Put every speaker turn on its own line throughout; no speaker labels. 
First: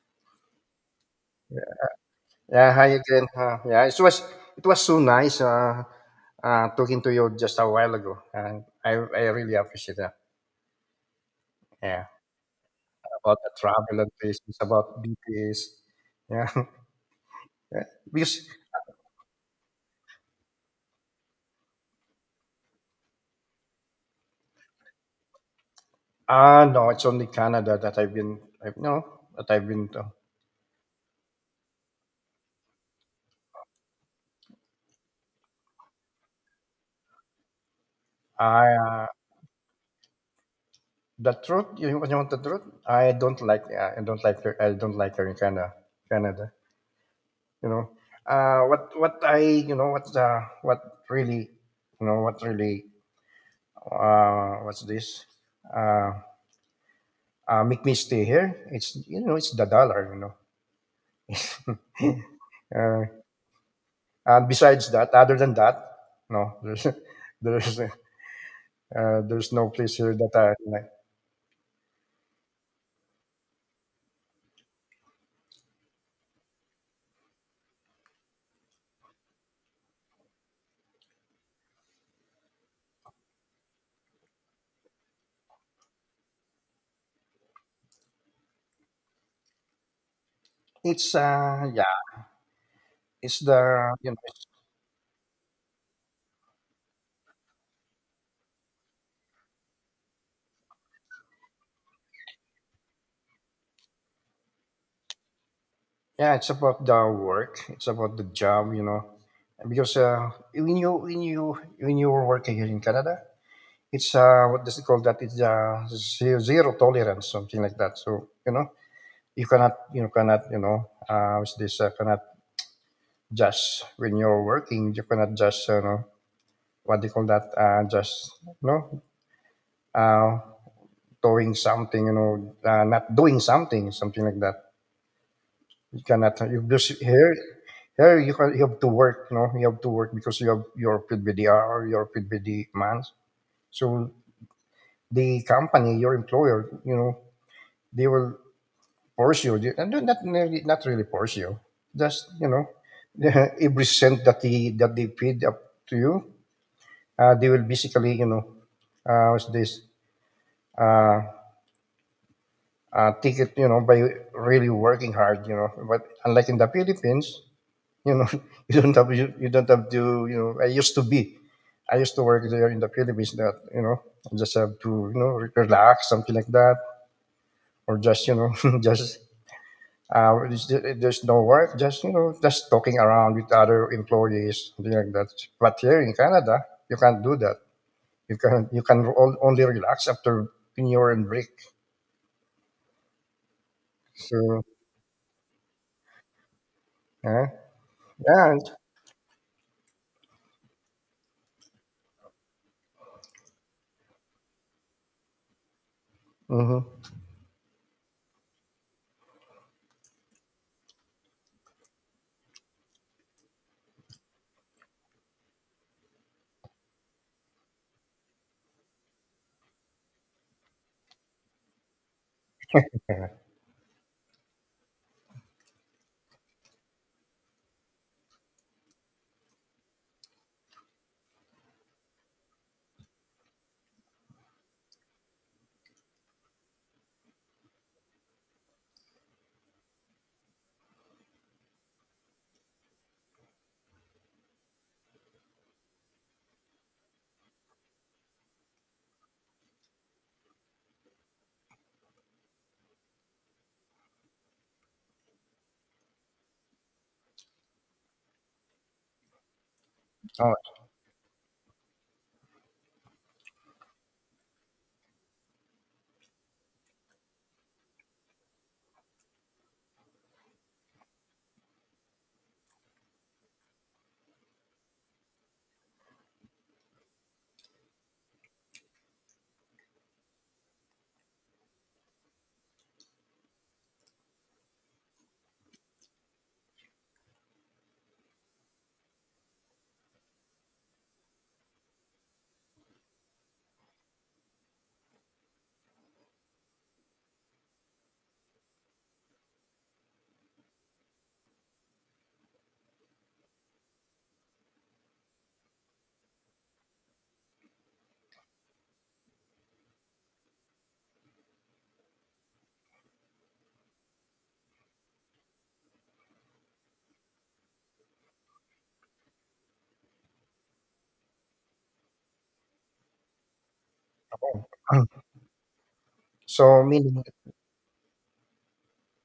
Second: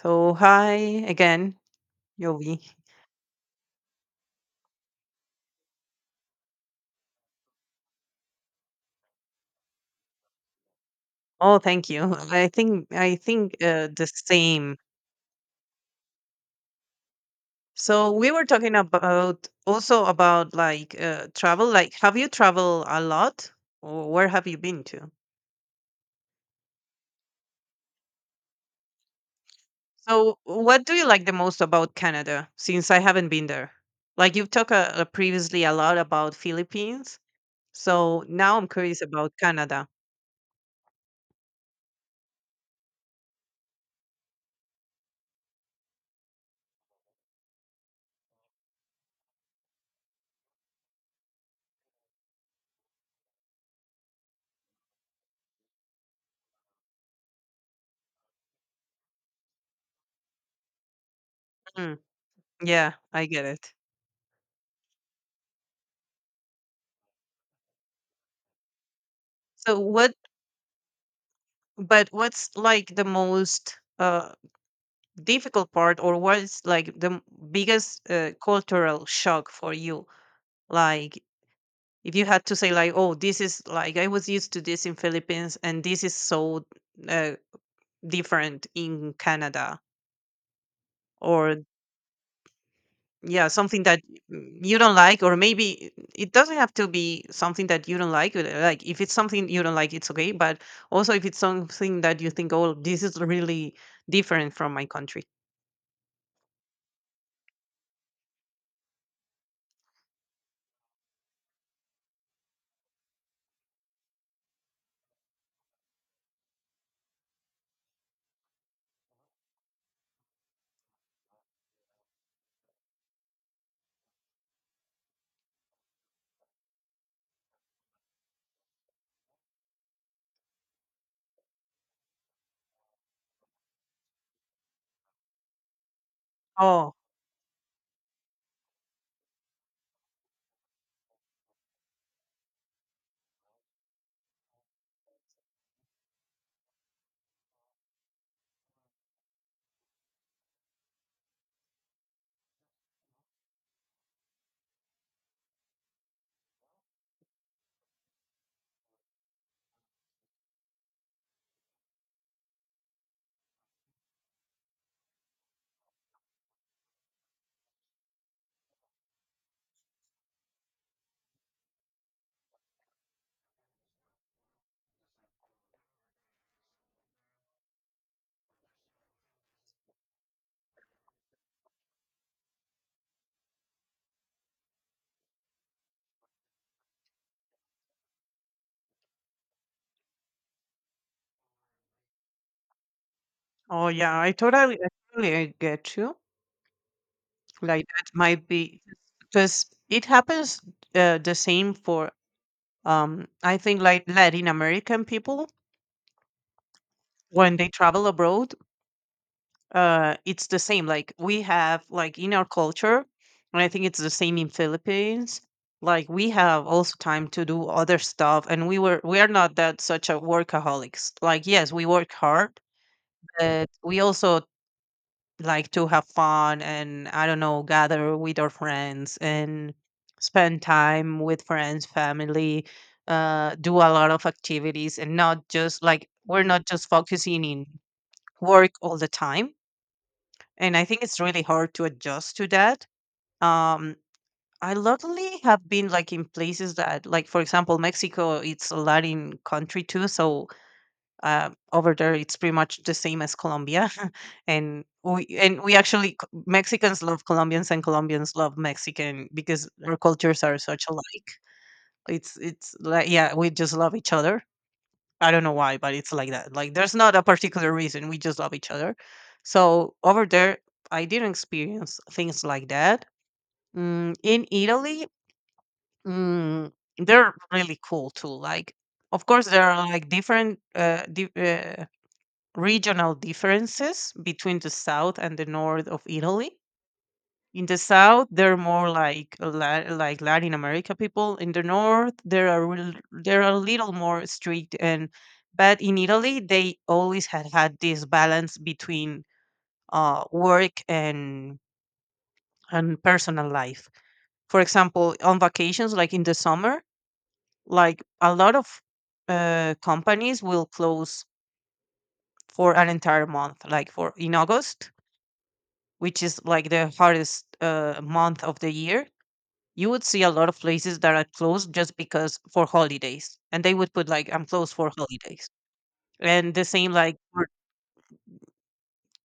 So hi again, Yovi.
Yeah, hi again. Yeah, it was so nice talking to you just a while ago, and I really appreciate that.
Oh, thank
Yeah,
you. I think I
about the
think
travel
the
and places,
same.
about BTS. Yeah,
So we were
because
talking about also about like travel. Like, have you traveled a lot, or where have you been to?
no, it's only Canada that I've been. I've no that I've been to.
So, what do you like the most about Canada? Since I haven't been there, like you've talked previously a lot about Philippines. So now I'm
I
curious about Canada.
The truth. You want the truth? I don't like. I don't like. I don't like her in Canada. Canada. You know. What I you know what really you know what really what's this? Uh, make me stay here. It's it's the dollar, you know.
Mm, yeah,
uh,
I get it.
and besides that, other than that, no, there's there's there's no
So
place
what
here that I like.
but what's like the most difficult part or what's like the biggest cultural shock for you? Like if you had to say like, oh, this is like I was used to this in Philippines, and this is so uh, different in Canada,
It's
or
uh yeah, it's
yeah,
the
something that, you don't like, or maybe it doesn't have to be something that you don't like, like if it's something you don't like it's okay, but also if it's something that you think, oh, this is really different from my country.
yeah, it's about the work, it's about the job, you know, because when you were working here in Canada, it's what does it call that? It's zero, zero tolerance, something like that. So you know, you cannot you know what's this cannot just when you're working you cannot just you know what do you call that just you know uh, doing something you know not doing something something like that you cannot you
Oh,
just here here you can, you have to work you know you have to work because you have your PBDR or your PBD months so the company your employer you know they will pursue, and not really, not really force you. Just you know, every cent that they feed up to you, they will basically you know, what's this? Uh, take it, you know, by really working hard, you know. But unlike in the Philippines, you know, you don't have you don't have to, you know. I used to work there in the Philippines. That you know, I just have to, you know, relax, something like that, or just you know, just there's no work, just you know, just talking around with other employees, something like that. But here in Canada, you can't do that. Only relax after when you're in break.
oh yeah, I
So
totally, I totally get you.
yeah,
Like that might
yeah.
be because it happens the same for I think like Latin American people
Mm-hmm.
when they travel abroad, it's the same. Like we have like in our culture, and I think it's the same in Philippines. Like we have also time to do other stuff, and we are not that such a workaholics. Like yes, we work hard, but we also like to have fun and, I don't know, gather with our friends and spend time with friends, family, do a lot of activities, and not just like we're not just focusing in work all the time. And I think it's really hard to adjust to that. Um, I luckily have been like in places that, like for example, Mexico. It's a Latin country too, so over there it's pretty much the same as Colombia, and we actually Mexicans love Colombians and Colombians love Mexican because our cultures are such alike. It's like, yeah, we just love each other. I don't know why, but it's like that. Like there's not a particular reason. We just love each other. So over there, I didn't experience things like that. In Italy, mm, they're really cool too. Like of course there are like different regional differences between the south and the north of Italy. In the south, they're more like like Latin America people. In the north, they are there are a little more strict, and but in Italy, they always had had this balance between work and personal life. For example, on vacations, like in the summer, like a lot of companies will close for an entire month, like for in August, which is like the hardest month of the year, you would see a lot of places that are closed just because for holidays. And they would put like, I'm closed for
Oh,
holidays. And the
so
same like,
meaning
for,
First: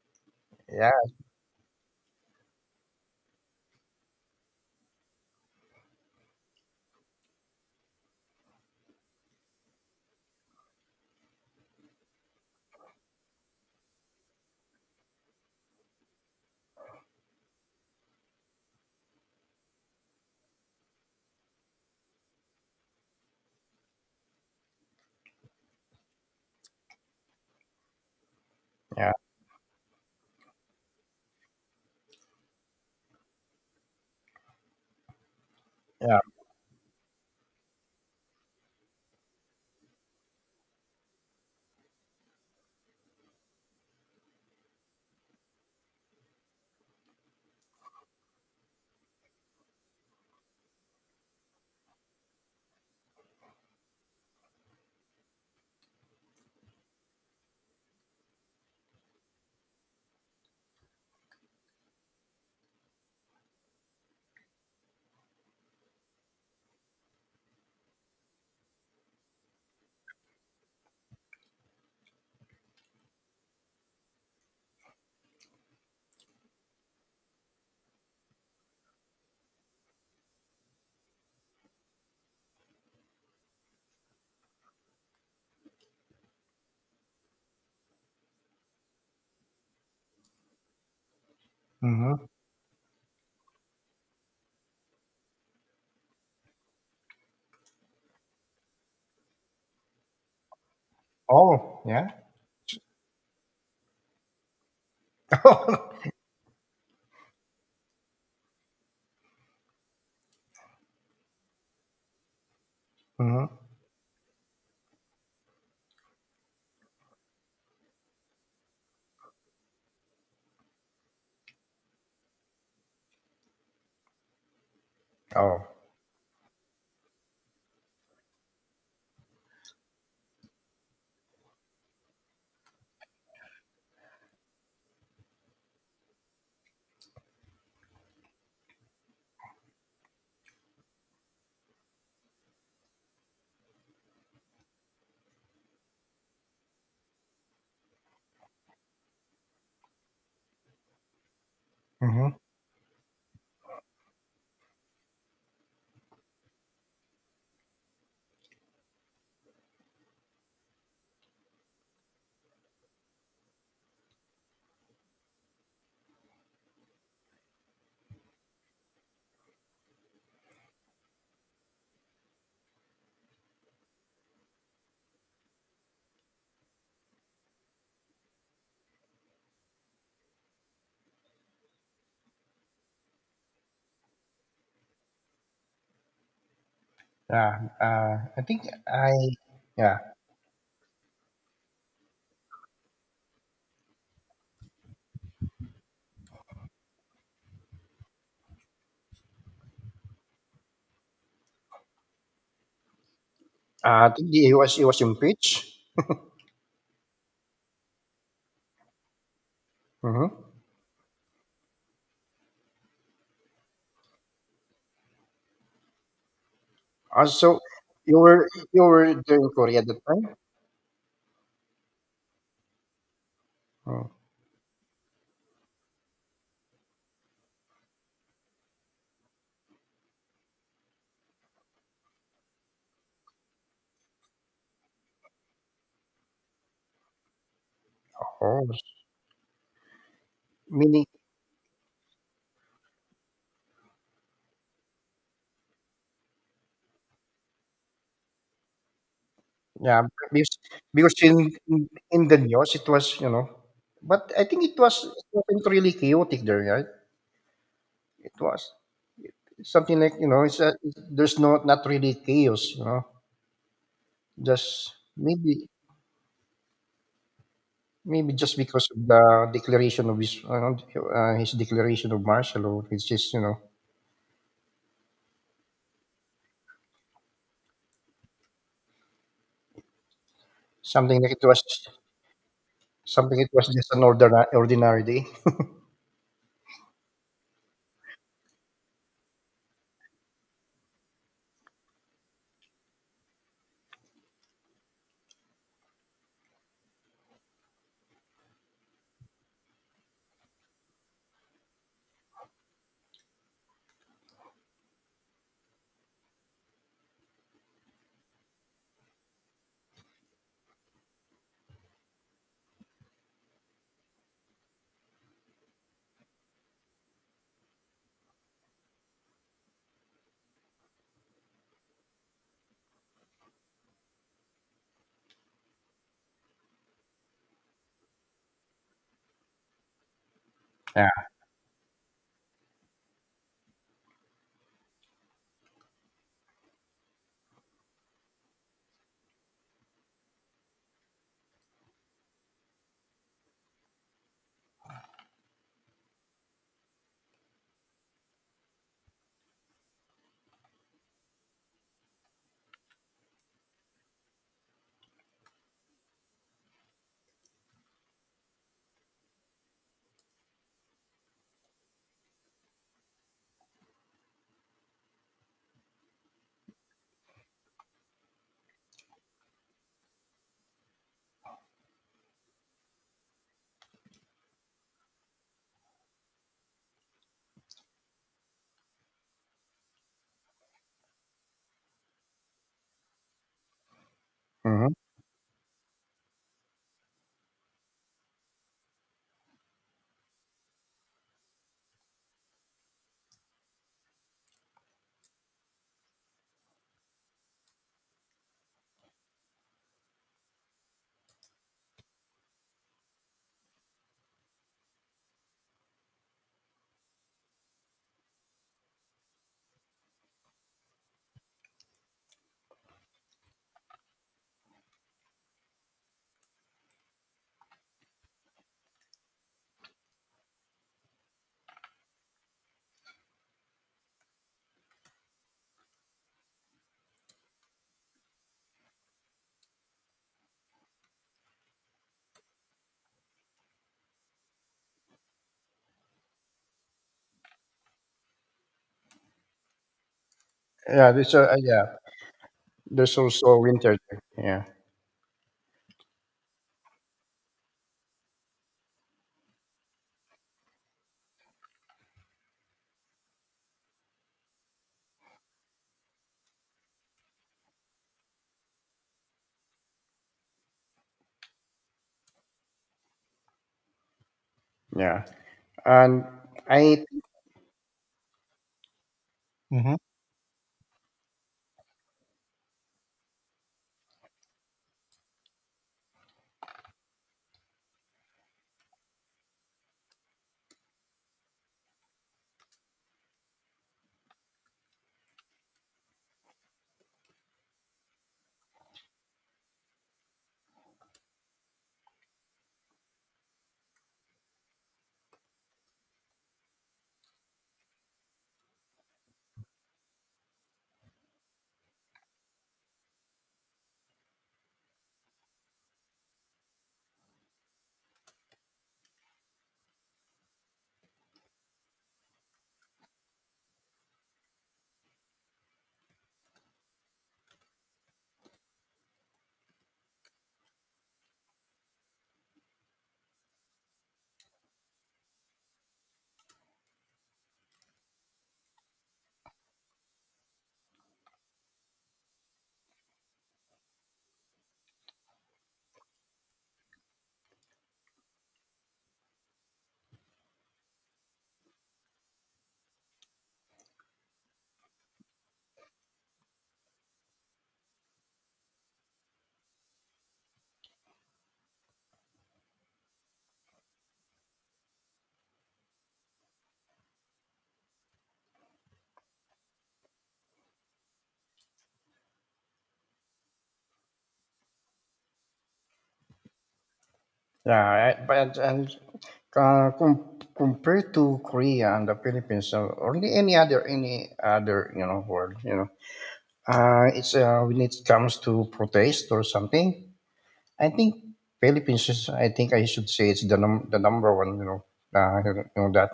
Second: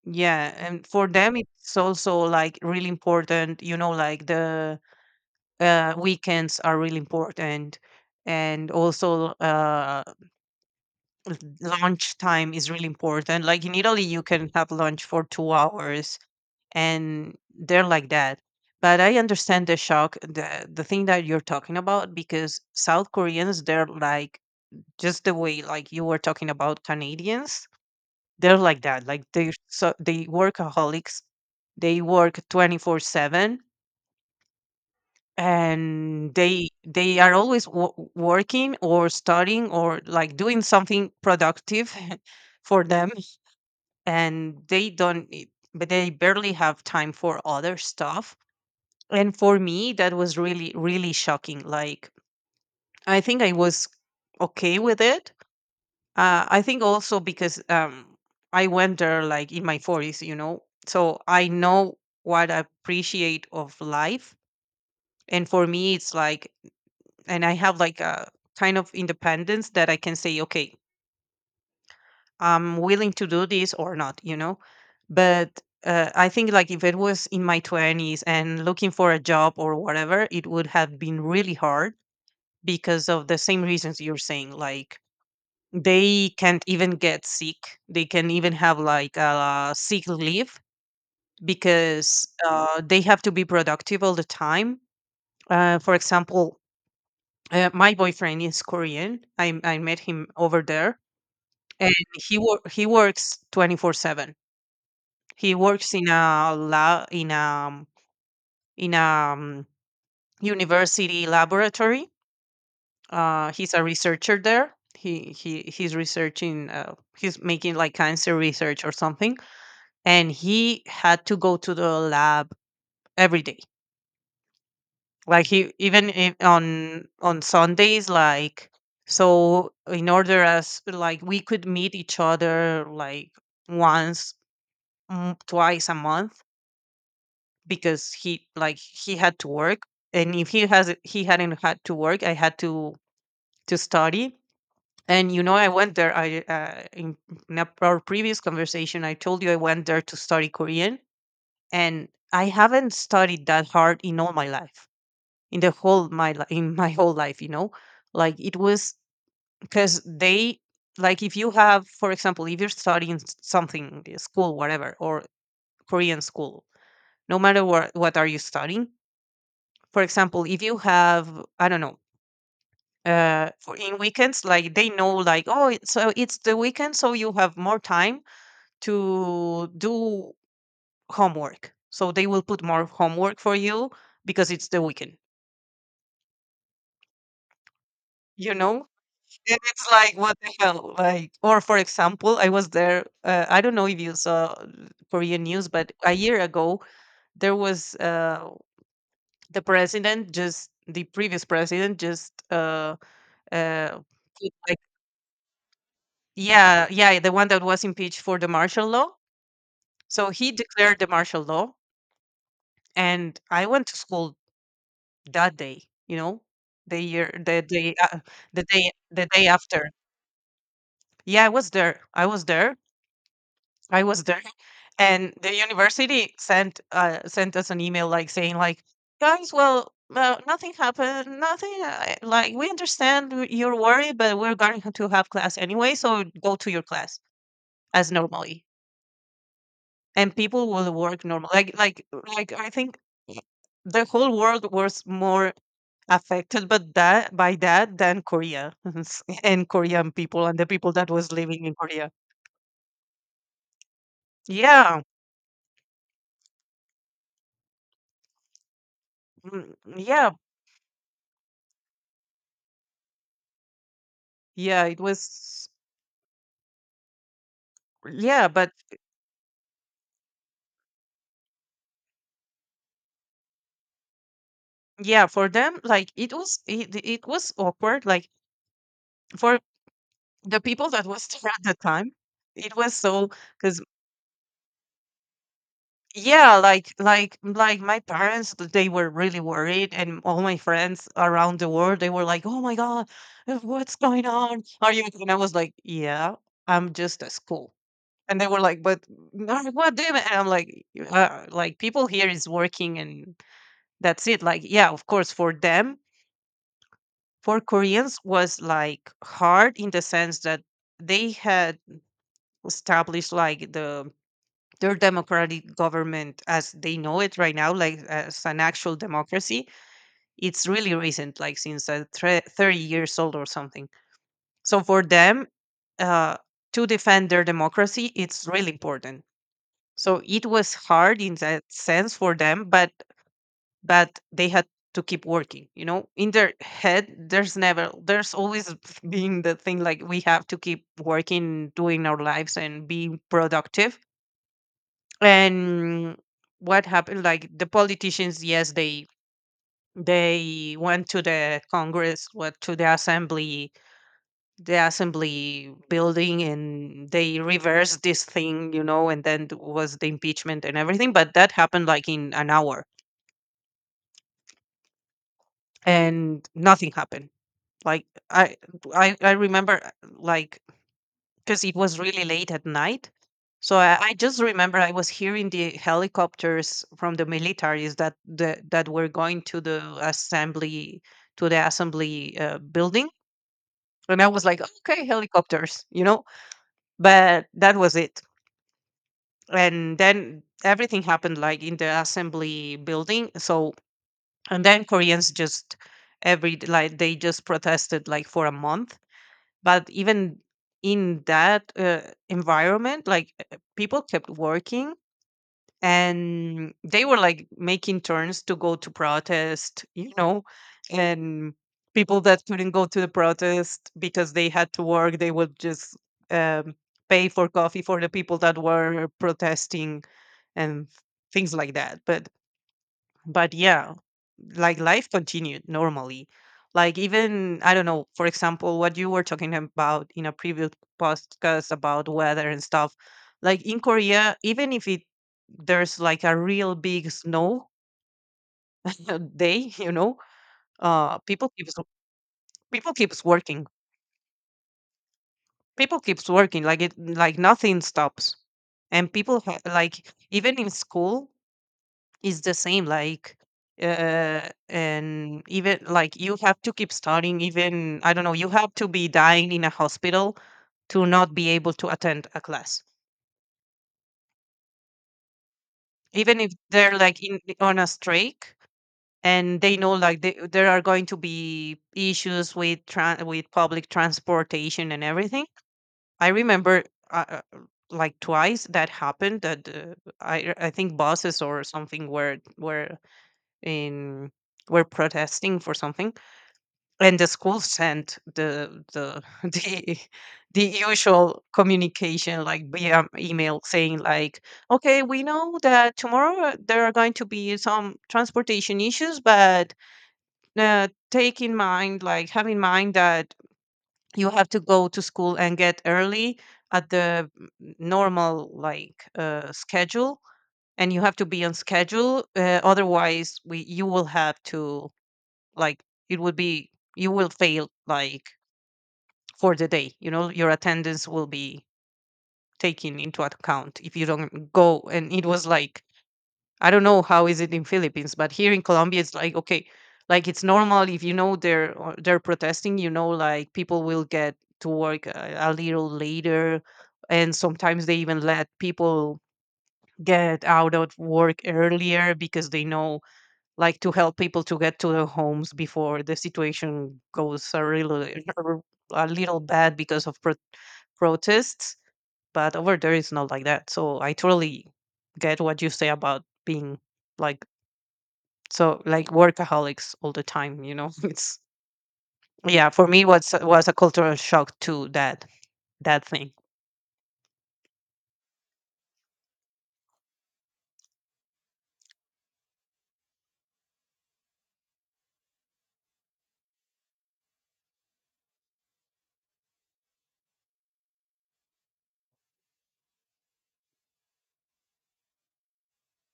yeah. And for
yeah,
them, it's also like really important, you know, like the weekends are really important. And also, lunch time is really important. Like in Italy, you can have lunch for 2 hours, and they're like that. But I understand the shock, the thing that you're talking about, because South Koreans, they're like just the way like you were talking about Canadians, they're like that.
yeah,
Like they're so they workaholics, they work 24/7,
yeah.
and they are always working or studying or like doing something productive for them, and they don't. But they barely have time for other stuff, and for me that was really really shocking. Like I think I was okay with it. I think also because, I went there like in my 40s, you know, so I know what I appreciate of life. And for me it's like, and I have like a kind of independence that I can say okay, I'm willing to do this or not, you know. But I think like if it was in my 20s and looking for a job or whatever, it would have been really hard because of the same reasons you're saying. Like they can't even get sick, they can even have like a sick leave,
Mm-hmm.
because they have to be productive all the time. For example, my boyfriend is Korean. I met him over there,
Oh,
and
yeah.
he works 24/7. He works in
mm-hmm.
a in a um, university laboratory. He's a researcher there. He's researching. He's making like cancer research or something, and he had to go to the lab every day. Like
Oh,
he even on Sundays, like so in order as like we could meet each other like once, twice a month, because he like he had to work. And if he hadn't had to work, I had to study. And you know, I went there. I in a- our previous conversation, I told you I went there to study Korean, and
mm-hmm.
I haven't studied that hard in all my life, in the whole my li- in my whole life. You know, like it was because they, like if you have, for example, if you're studying something, school, whatever, or Korean school, no matter what are you studying. For example, if you have, I don't know, for in weekends, like they know, like, oh, it's so it's the weekend, so you have more time to do homework. So they will put more homework for you because it's the weekend,
Yeah. I
you
think
know?
I
And it's
Yeah.
like, what the hell? Like, or for example, I was there, I don't know if you saw Korean news, but a year ago, there was the previous president just, uh,
I think
put,
he was
like,
he was impeached.
yeah, yeah, the one that was impeached for the martial law. So
Mm-hmm.
he declared the martial law. And I went to school that day, you know, the year
So
the day
you were
the
you
day
were
the
there
day
in Korea at
after.
the time?
Yeah, I
Oh,
was there, and the university sent us an email like saying like, guys, well, nothing happened, nothing like we understand your worry, but we're going to have class anyway, so go to your class as normally.
oh,
And people will
meaning
work normal like I think the whole world was more affected but that by that than Korea, and
yeah,
Korean people
because,
and the people that
because
was
in,
living in
in
Korea.
in the news it was you know, but I think it
Yeah.
was it wasn't really chaotic there, right? It was something like you
Yeah.
know, there's no not really chaos, you know,
Yeah,
just
it was.
maybe maybe
Yeah,
just
but
because of the declaration of his you know, his declaration of martial law, which is you know
yeah, for them like it was, it was awkward, like for the people that
something
was
like it
there at
was
the time. It was so,
something like it was
cuz
just an ordinary ordinary day.
yeah, like my parents, they were really worried, and all my friends around the world, they were like, "Oh my god, what's going on? Are you?" And I was like, "Yeah, I'm just at school." And they were like, "But no, what do you mean?" And I'm like, "Like people here is working, and that's it." Like, yeah, of course, for them, for Koreans was like hard in the sense that they had established like their democratic government as they know it right now, like as an actual democracy. It's really recent, like since 30 years old or something. So for them, uh, to defend their democracy, it's really important. So it was
Yeah.
hard in that sense for them, but they had to keep working. You know, in their head, there's never, there's always being the thing like we have to keep working, doing our lives, and being productive. And what happened? Like the politicians, yes, they went to the Congress, went to the assembly building, and they reversed this thing. And then was the impeachment and everything, but that happened like in an hour and nothing happened. Like i i, I remember uh, like because it was really late at night. So I just remember I was hearing the helicopters from the militaries that the, that were going to the assembly building, and I was like,
Mhm.
okay, helicopters. But that was it, and then everything happened like in the assembly building. So and then Koreans just like they just protested like for a month. But even in that environment, like people kept working, and they were like making turns to go to protest. And people that couldn't go to the protest because they had to work, they would just um, pay for coffee for the people that were protesting and things like that. But yeah, like life continued normally. Like even I don't know, for example, what you were talking about in a previous podcast about weather and stuff, like in Korea, even if it there's like a real big snow day.
Yeah,
uh
there's
people
a
keeps
yeah.
people
There's
keeps
also a
working
winter there. Yeah,
people keeps working, like it like nothing stops. And like even in school, it's the same, like, and even like you have to keep studying, even I don't know, you have to be dying in a hospital to not be able to attend a class,
yeah. And
even if they're
I
like in on a strike and they know
hmm
like there are going to be issues with tran with public transportation and everything. I remember uh, uh, like twice that happened that I think buses or something were in were protesting for something, and the school sent the the the usual communication like via email saying like, okay, we know that tomorrow there are going to be some transportation issues, but take in mind, like have in mind that you have to go to school and get early at the normal like schedule, and you have to be on schedule, otherwise we you will have to like it would be you will fail like for the day. Your attendance will be taken into account if you don't go. And it was like I don't know how is it in Philippines, but here in Colombia it's like, okay, like it's normal if you know they're or they're protesting, like people will get to work a little later, and sometimes they even let people get out of work earlier because they know like to help people to get to their homes before the situation goes a little a little bad because of protests. But over there it's not like that. So I totally get what you say about being like so like workaholics all the time, It's yeah, for me was a cultural shock to that that thing.
yeah, I, but and compared to Korea and the Philippines or only any other you know world, you know, it's when it comes to protest or something. I think Philippines is. I think I should say it's the number one. You know that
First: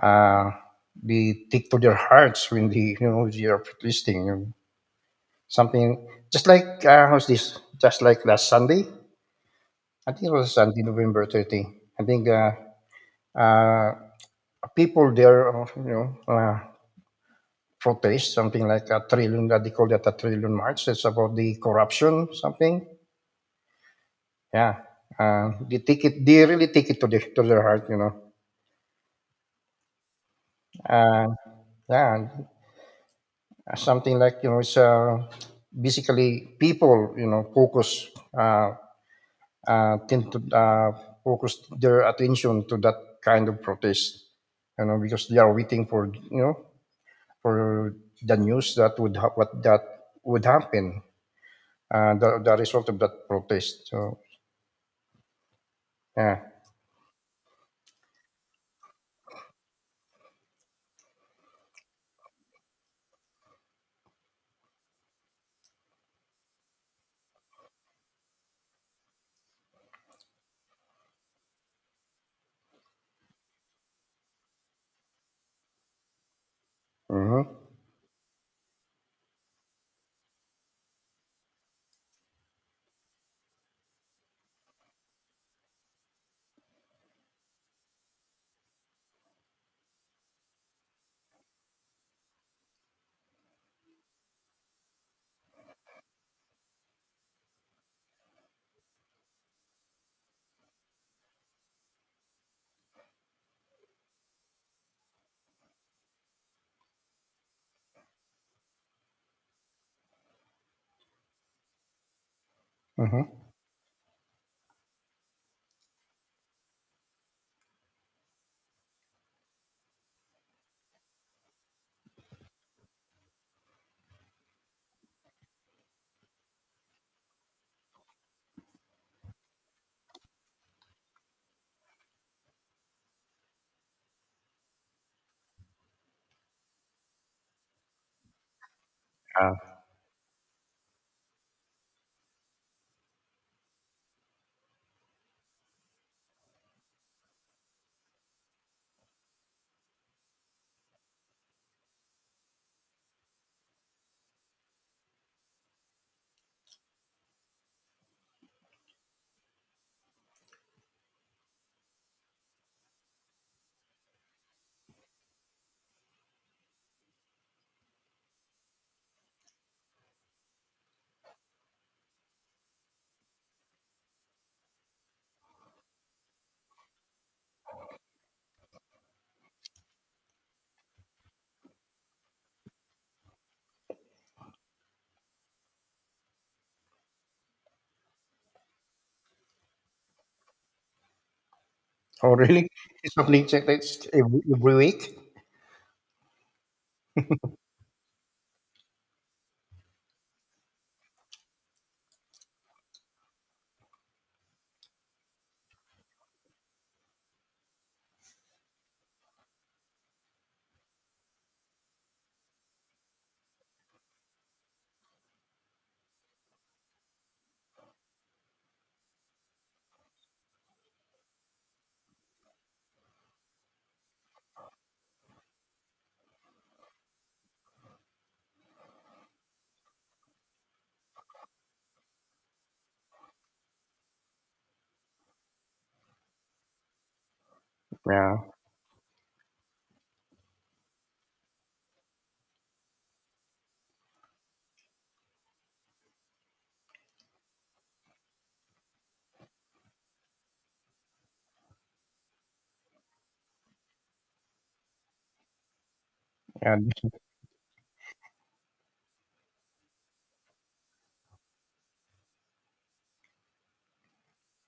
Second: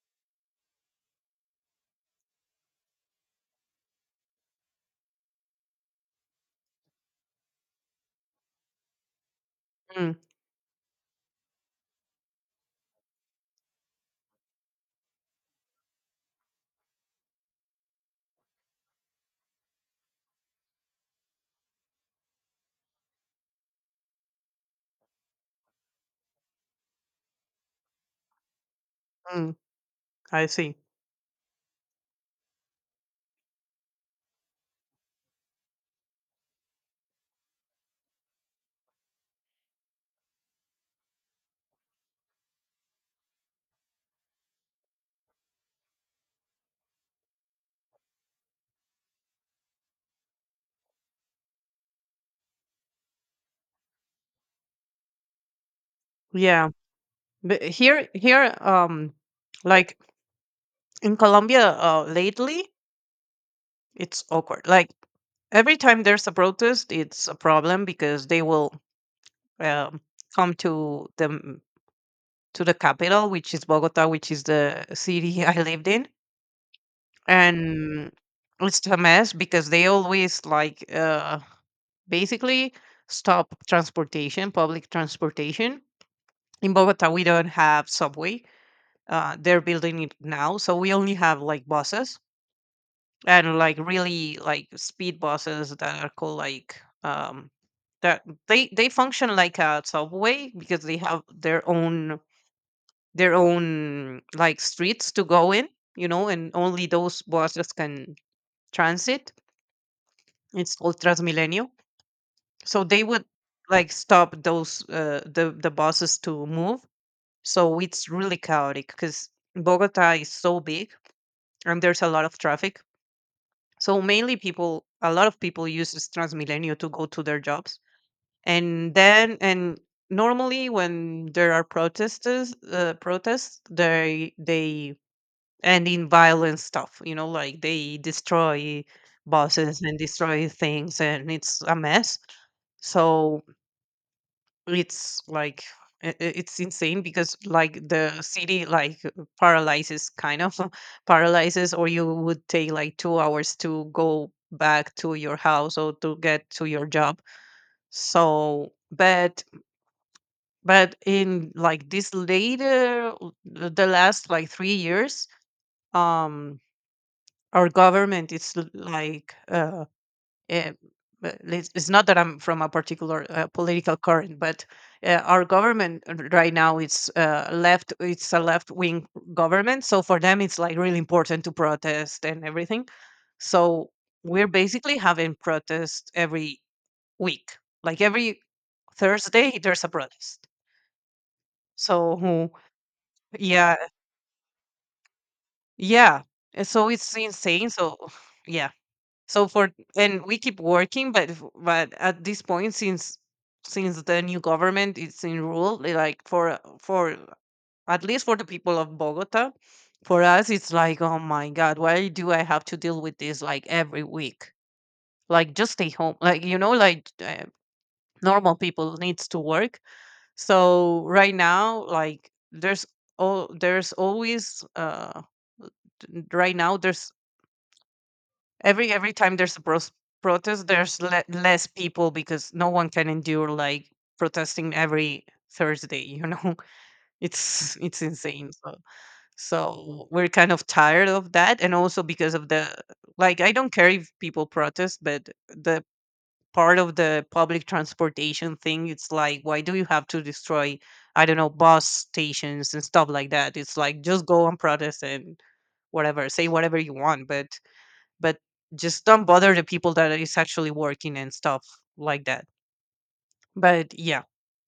uh, they take to their hearts when they you know they are protesting, you know. Something just like how's this? Just like last Sunday, I
Mm,
think it was Sunday, November 30. I think uh, people there, you know, protest something like a trillion. That they call that a trillion march. It's about the corruption, something. Yeah, they take it. They really take it to the to their heart, you know.
mm, I see.
Uh, yeah, and, something like you know, it's basically people, you know, focus. Tend to focus their attention to that kind of protest, you know, because they are waiting for you know for the news that would what that would happen, the result of that protest. So yeah.
Yeah. But here here like in Colombia lately it's awkward. Like every time there's a protest, it's a problem because they will um come to the capital, which is Bogota, which is the city I lived in,
Hmm.
and it's a mess because they always like basically stop transportation, public transportation. In Bogota, we don't have subway. They're building it now, so we only have like buses and like really like speed buses that are called like um that they function like a subway because they have their own like streets to go in, you know, and only those buses can transit. It's called Transmilenio. So they would
Hmm.
like stop those the buses to move. So it's really chaotic because Bogota is so big and there's a lot of traffic. So mainly people, a lot of people uses Transmilenio to go to their jobs, and then and normally when there are protesters, protests, they and in violent stuff, you know, like they destroy
Uh,
buses and destroy things, and it's a mess. So it's like it's insane because like the city like paralyzes kind of paralyzes, or you would take like 2 hours to go back to your house or to get to your job. So but in like this later the last like 3 years, um our government is like eh, it's not that I'm from a particular political current, but our government right now it's left. It's a left wing government, so for them it's like really important to protest and everything. So we're basically having protests every week, like every Thursday there's a protest.
oh
So
really? It's something that-
yeah,
it's every week.
yeah. And so it's insane. So yeah, so for and we keep working, but but at this point, since the new government is in rule, they like for at least for the people of Bogota, for us it's like, oh my god, why do I have to deal with this like every week? Like just stay home, like you know, like normal people needs to work. So right now, like there's all there's always right now there's every time there's a protest there's less people because no one can endure like protesting every Thursday, you know. It's
Yeah,
insane. So so we're kind of tired of that, and also because of the like I don't care if people protest, but the part of the public transportation thing, it's like why do you have to destroy I don't know bus stations and stuff like that. It's like just go and protest and whatever, say whatever
and
you want, but just don't bother the people that is actually working and stuff like that. But yeah,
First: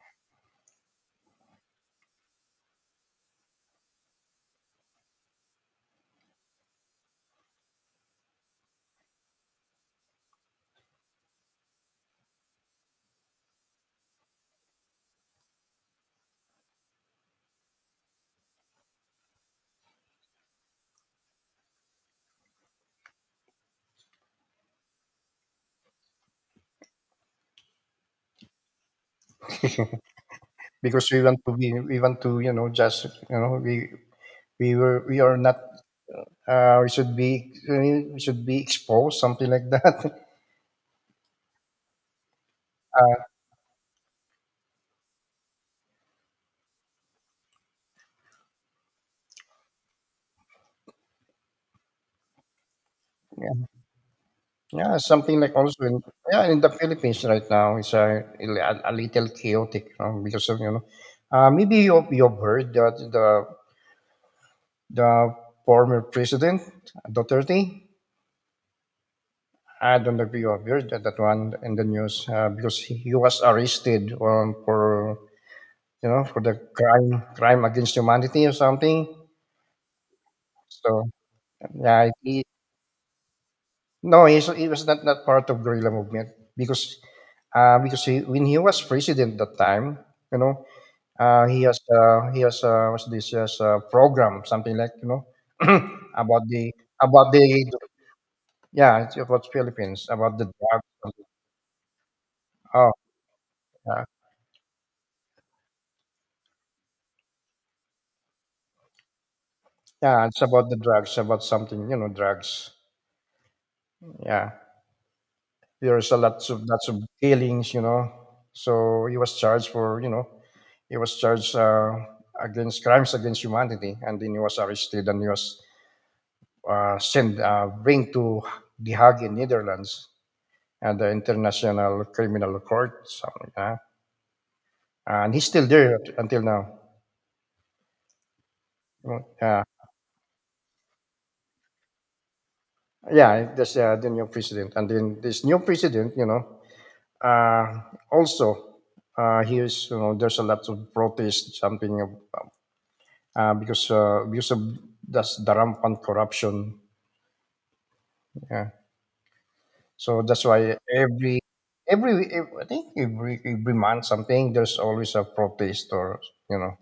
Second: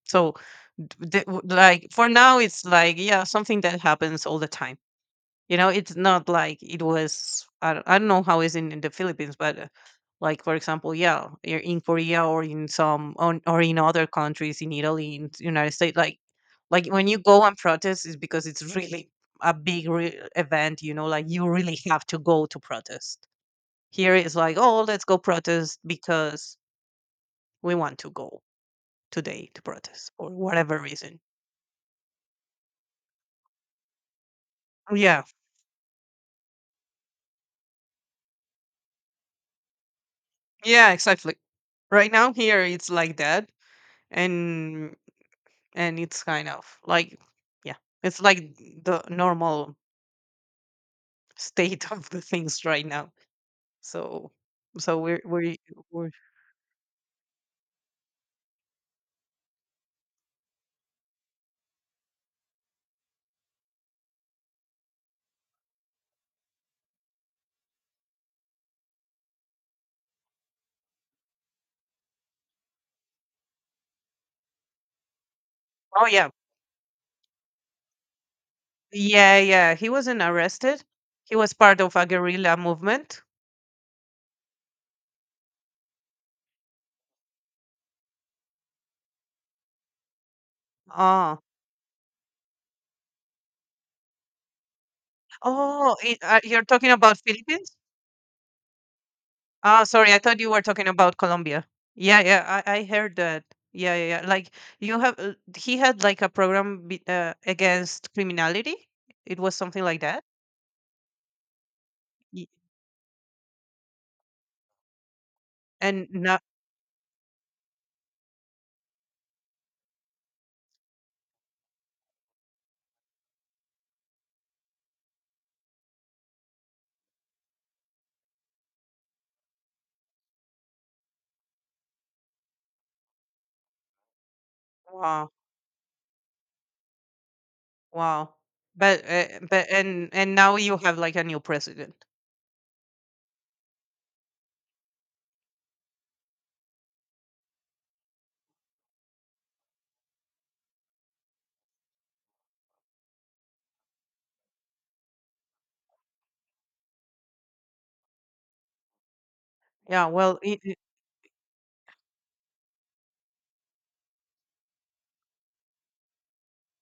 so the, like for now it's like yeah something that happens all the time, you know. It's not like it was I don't know how it's in the Philippines, but like for example yeah in Korea or in some on, or in other countries, in Italy, in the United States, like when you go and protest is because it's really a big event, you know, like you really have to go to protest. Here it's like, oh, let's go protest because we want to go today to protest for whatever
because
reason.
we want to be, we want to, you know, just, you know, we were, we
Yeah,
are not, we should be exposed, something like that.
yeah, exactly. Right now here it's like that, and and it's kind of like, yeah, it's like the normal state of the things right now. So so
Yeah, something like also in
we're
yeah in the Philippines right now it's a little chaotic because of you know maybe you've heard that the former president Duterte. I don't know if you have heard that, that one in the news because he was arrested for
oh
you know
yeah
for the crime crime against humanity or something
yeah yeah he wasn't arrested.
so
He was part of a
yeah he
guerrilla movement.
No, he's, he was not, not part of guerrilla movement because because when he was president that time, you know,
Ah,
he has what's this has a program something like you know
oh,
about
you're
the
talking about
about the
Philippines?
yeah it's about
Ah,
Philippines
sorry, I
about
thought
the
you were
drugs.
talking about Colombia. Yeah, yeah, I
Oh
heard that. Yeah,
yeah,
yeah, yeah. Like you have, he had like a program against criminality. It was something like that.
yeah, it's about the drugs about something you know
Y-
drugs. Yeah.
And
There's a
now,
lots of dealings, you know. So he was charged for, you know, he was charged against crimes against humanity, and then he was arrested and he was sent bring to The Hague in Netherlands and the International Criminal Court, something like that.
wow,
And he's still there until now.
wow.
Uh,
But and now you have like a new president.
yeah, that's the new president, and then this new president, you know, uh, also he is, you know, there's a lot of protest, something because of that's the rampant corruption. Yeah.
Yeah,
So
well,
that's
I-
why every I think every month something there's always a protest or you know.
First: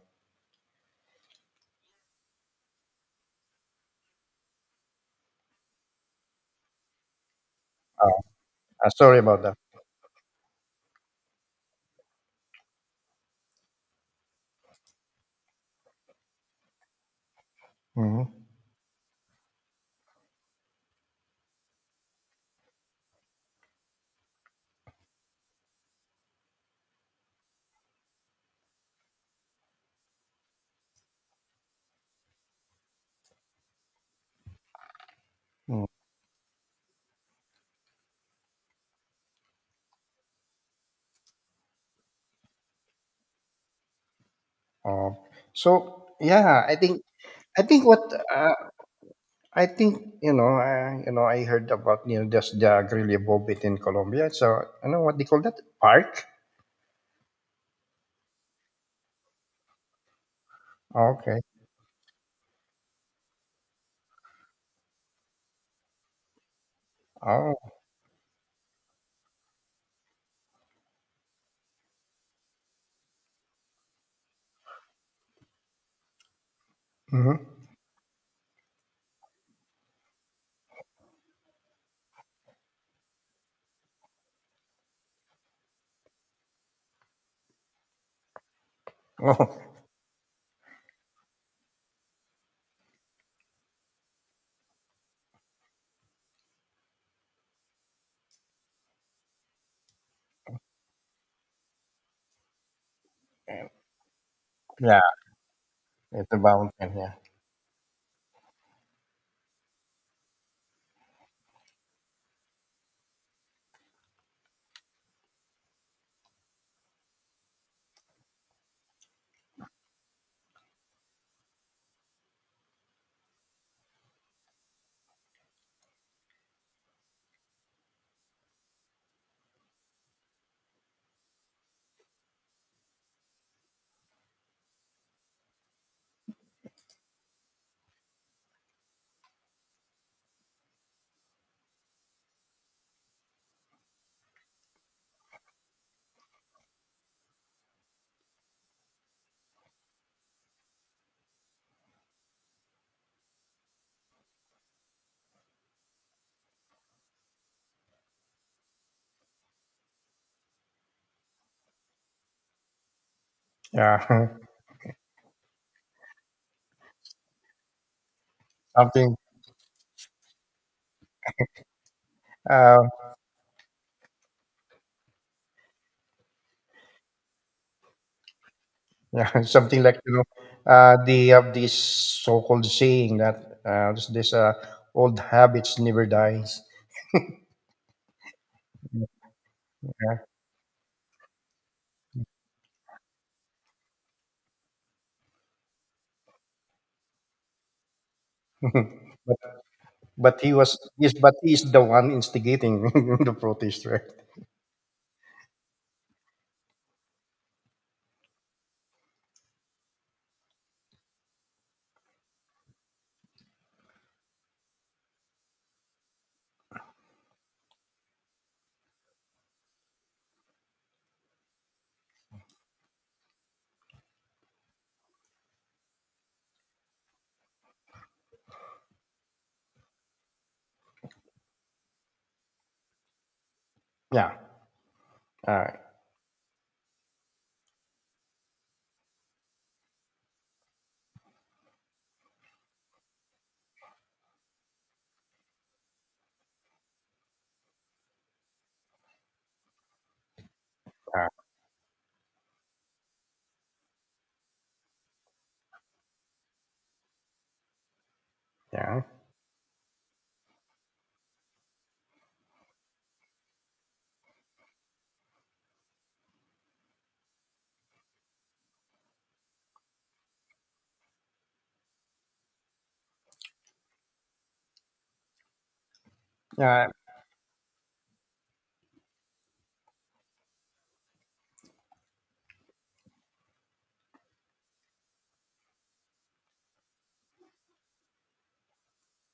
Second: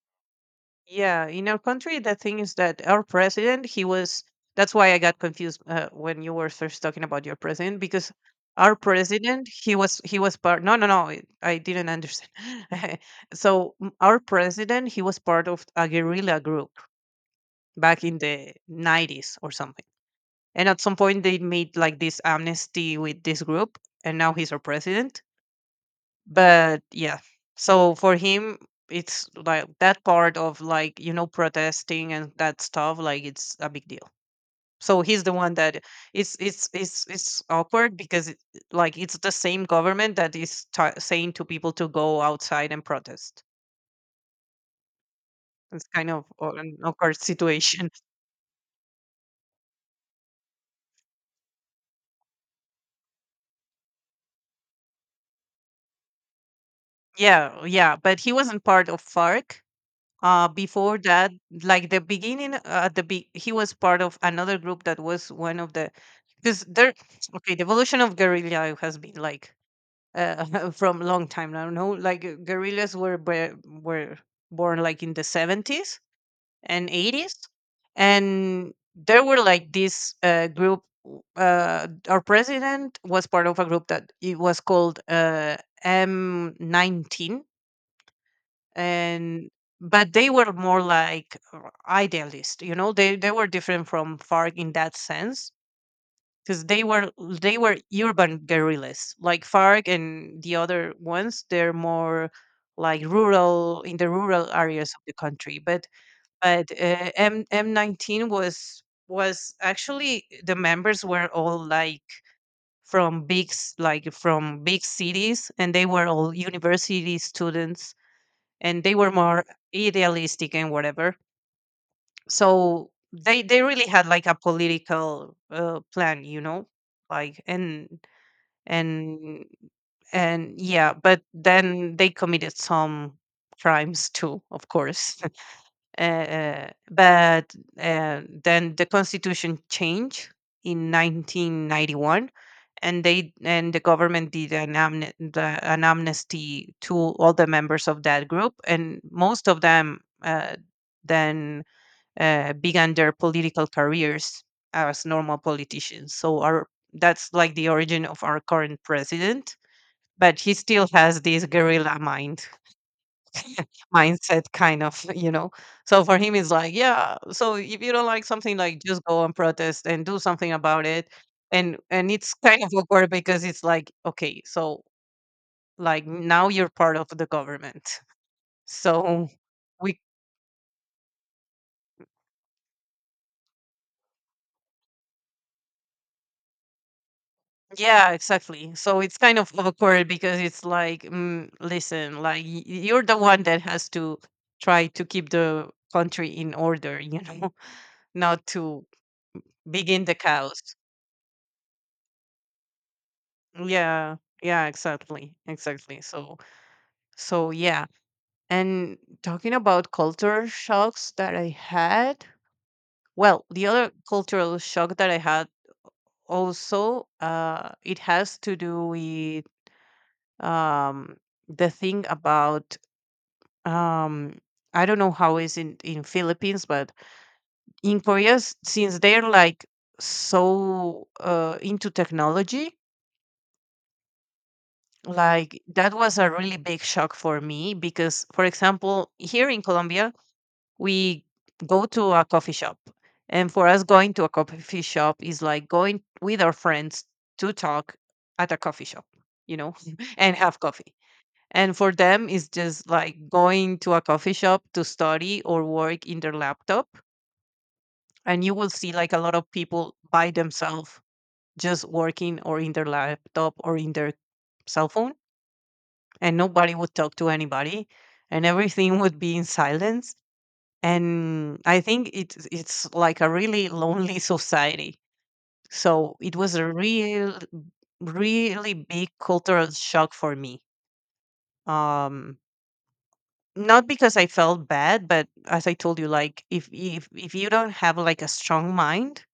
Yeah, in our country, the thing is that our president, he was. That's why I got confused when you were first talking about your president, because
Uh,
our
Sorry about
president,
that.
he was part. No, no, no, I didn't understand. So our president, he was part of a guerrilla group back in
Hmm.
the nineties or something, and at some point they made like this amnesty with this group, and now he's our president. But yeah, so for him it's like that part of like you know protesting and that stuff like it's a big deal. So he's the one that it's awkward because it, like it's the same government that is ta saying to people to go outside and protest.
Uh, so
It's kind of
yeah,
an awkward
I think
situation.
what uh, I think you know I heard about you know just the Grilla Bobit in Colombia. So you know what they call that park.
Yeah, yeah, but he wasn't part of FARC before that.
Okay.
Like the beginning at the he was part of another group that was one of the because there okay the
Oh.
evolution of guerrilla has been like from long time now no like guerrillas were born like in the 70s and 80s,
Hmm.
and there were like this group. Our president was part of a group that it was called M19. And
Oh.
but they were more like idealist, you know, they were different from FARC in that sense, because they were urban guerrillas like FARC. And the other ones they're more like rural in the rural areas of
Yeah.
the country,
It's a
but
mountain. Yeah.
m M19 was actually the members were all like like from big cities, and they were all university students, and they were more idealistic and whatever. So they really had like a political plan, you know, like and and yeah. But then they committed some crimes too, of course. But then the constitution changed in 1991, and they and the government did an, amne- the, an amnesty to all the members of that group, and most of them then began their political careers as normal politicians. So our that's like the origin of our current president, but he still has this guerrilla mind
Yeah.
mindset kind of you know. So for him it's like yeah so if you don't like something, like just
something
go and protest and do something about it. And it's kind of
uh,
awkward because it's like, okay, so like now you're part of the government. So
yeah, something
we
like you know the of this so-called saying that this old habits never dies.
yeah exactly so it's kind of awkward
Yeah.
because it's like, mm, listen, like you're the one that has to try to keep the country in order, you know. Not to
but
begin the
but he
chaos.
was yes but he's the one instigating the protest right
Yeah, yeah, exactly, exactly. So, so yeah. And talking about culture shocks that I had, well, the other cultural shock that I had also, it has to do with um the thing about um I don't know how is in Philippines, but in Korea, since they're like so into technology,
yeah
like
uh,
that was a really big shock for me because, for example, here in Colombia we go to a coffee shop, and for us going to a coffee shop is like going with our friends to talk at a coffee shop, you know, and have coffee.
uh,
And for them it's just like going to a coffee shop to study or work in their laptop, and you will see
yeah
like a lot of people by themselves just working or in their laptop or in their cell phone, and nobody would talk to anybody, and everything would be in silence. And I think it's like a really lonely society. So it was a
yeah
real, really big cultural shock for me. um Not because I felt bad, but as I told you, like if you don't have like a strong mind,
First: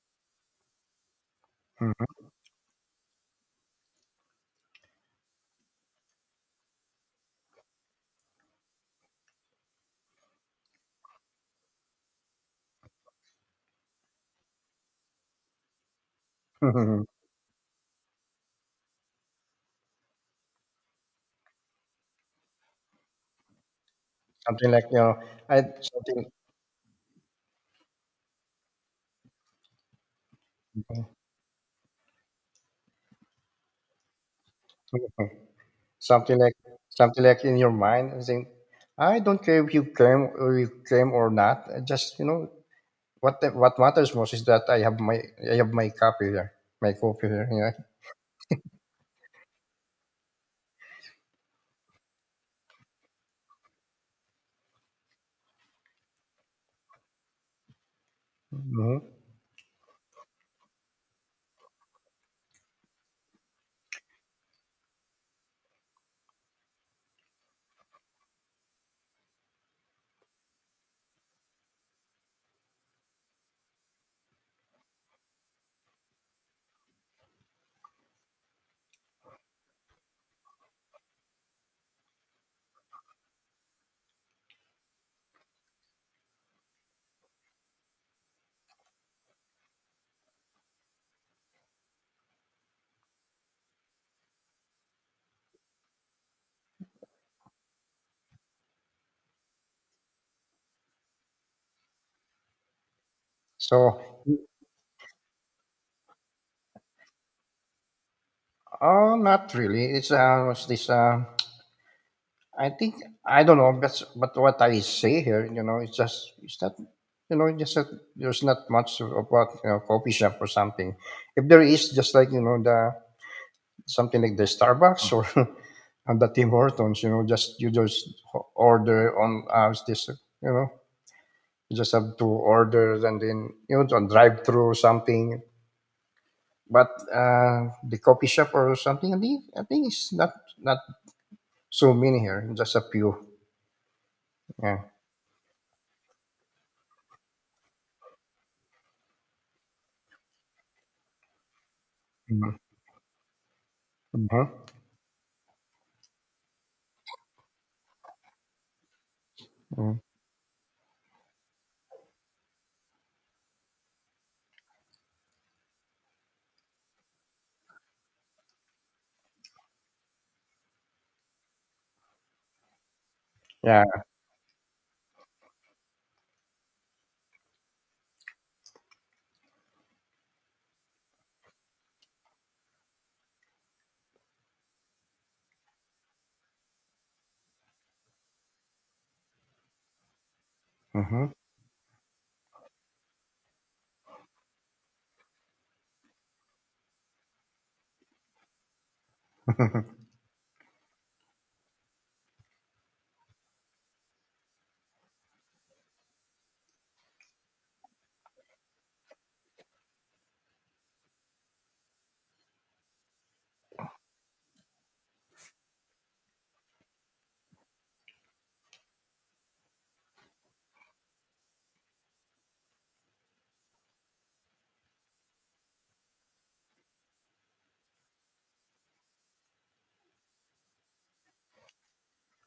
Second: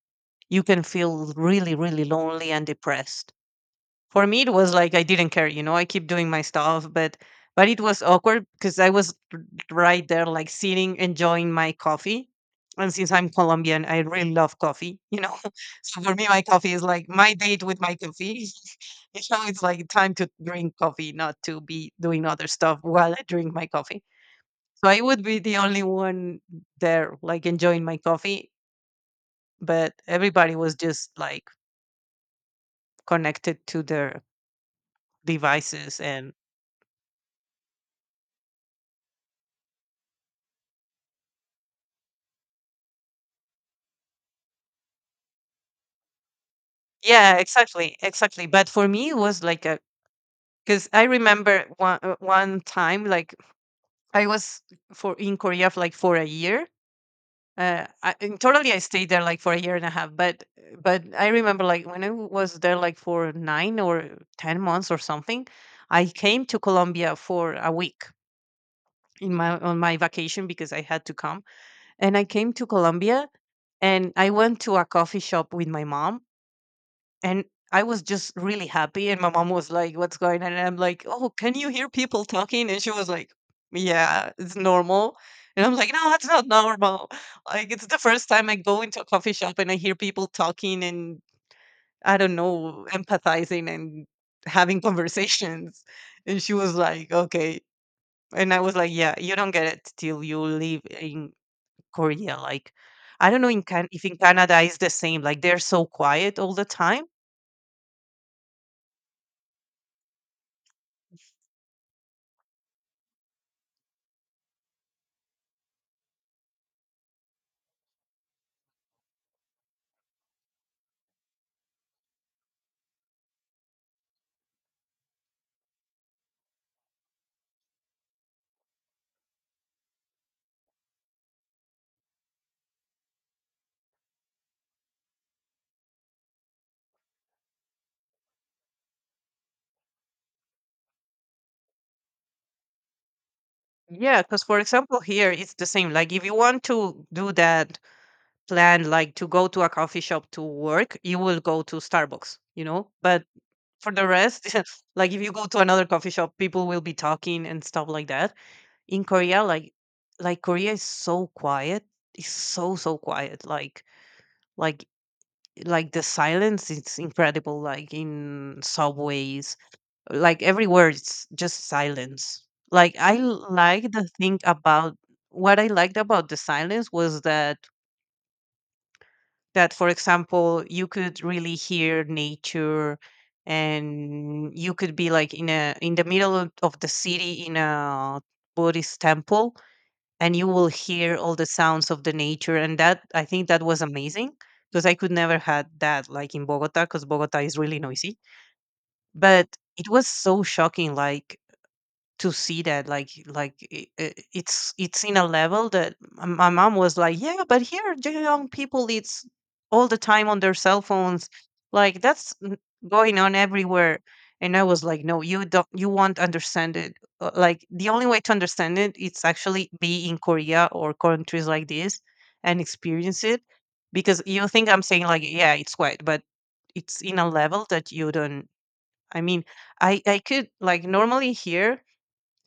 you can feel really, really
mhm.
lonely and depressed. For me it was like I didn't care, you know, I keep doing my stuff, but it was awkward because I was right there, like sitting, enjoying my coffee. And since I'm Colombian, I really love coffee, you know. So for me, my coffee is like my date with my coffee. You know, it's like time to drink coffee, not to be doing other stuff while I drink my coffee.
something like
So
you
I
know
would be the
I,
only
something
one there, like enjoying my coffee. But everybody was just like connected to their devices. And
something like something like in your mind I think I don't care if you came or you came or not I just you know what the, what matters most is that I have my copy here, my copy
yeah,
here. Yeah.
exactly, exactly. But for me, it was like a, because I remember one one time, like I was for in Korea for like for a year. And totally, I
Mhm.
stayed there like for a year and a half. But I remember like when I was there like for 9 or 10 months or something, I came to Colombia for a week in my on my vacation because I had to come, and I came to Colombia and I went to a coffee shop with my mom, and I was just really happy, and my mom was like, "What's going on?" And I'm like, "Oh, can you hear people talking?" And she was like, "Yeah, it's normal." And I'm like, "No, it's not normal. Like, it's the first time I go into a coffee shop and I hear people talking and I don't know, empathizing and having conversations." And she was like, "Okay." And I was like, "Yeah, you don't get it till you live in Korea. Like, I don't know in can
So,
if in Canada it's the same. Like, they're so quiet all the time."
oh, not really. It's What's this? I think I don't know, but what I say here, you know, it's just it's not, you know, just that there's not much about you know coffee shop or something. If there is, just like you know the something like the Starbucks or and the Tim Hortons, you know, just you just order on what's this, you know, you just have to order and then you know to drive through something. But the coffee shop or something, I think it's not not so many here. Just a few.
Yeah, because, for
Yeah.
example, here it's the same. Like if you want to do that plan, like to go to a coffee shop to work, you will go to Starbucks,
Hmm.
you know? But for the rest, like if you go to another coffee shop, people will be talking and stuff like that. In Korea, like
Hmm.
Korea is so quiet. It's so, so quiet. Like like the silence is incredible, like in subways, like everywhere it's just silence. like I
Yeah.
like the thing about, what I liked about the silence was that, that, for example, you could really hear nature, and you could be like in a, in the middle of the city in a Buddhist temple, and you will hear
Hmm.
all the sounds of the nature, and that, I think that was amazing, because I could never had that like in Bogota, because Bogota is really noisy. But it was so shocking, like to see that, like, it's in a level that my mom was like, yeah, but here the young people it's all the time on their cell phones, like that's going on everywhere. And I was like, no, you don't, you won't understand it. Like the only way to understand it, it's actually be in Korea or countries like this and experience it, because you think I'm saying like, yeah, it's white, but it's in a level that you don't, I mean, I could, like normally here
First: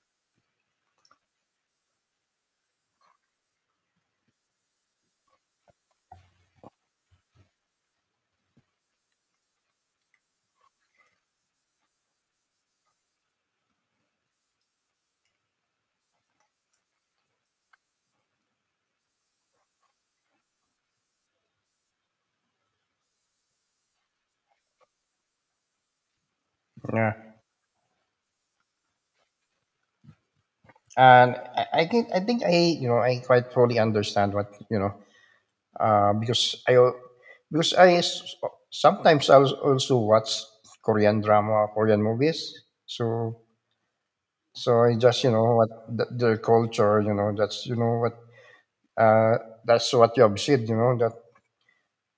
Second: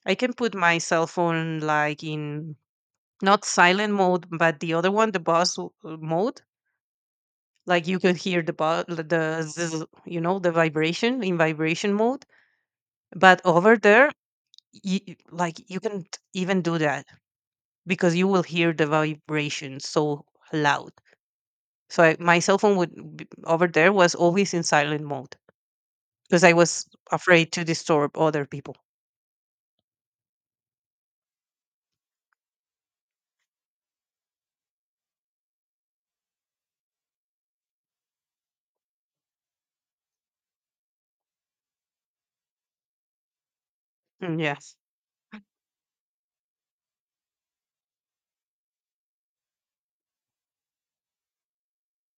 I can put my cell phone like in not silent mode, but the other one, the mode. Like you could hear the buzz, the zzz, you know, the vibration in vibration mode. But over there, you, like you can't even do that, because you will hear the vibration so loud. So I, my cell phone would over there was always in silent mode, because I was
yeah.
afraid to disturb other people.
And I think I think I you know I quite fully understand what you know because I al- because I s- sometimes I also watch Korean drama, Korean movies. So
Mm, yes.
so it's just you know what the, their culture, you know that's you know what uh, that's what you have said, you know that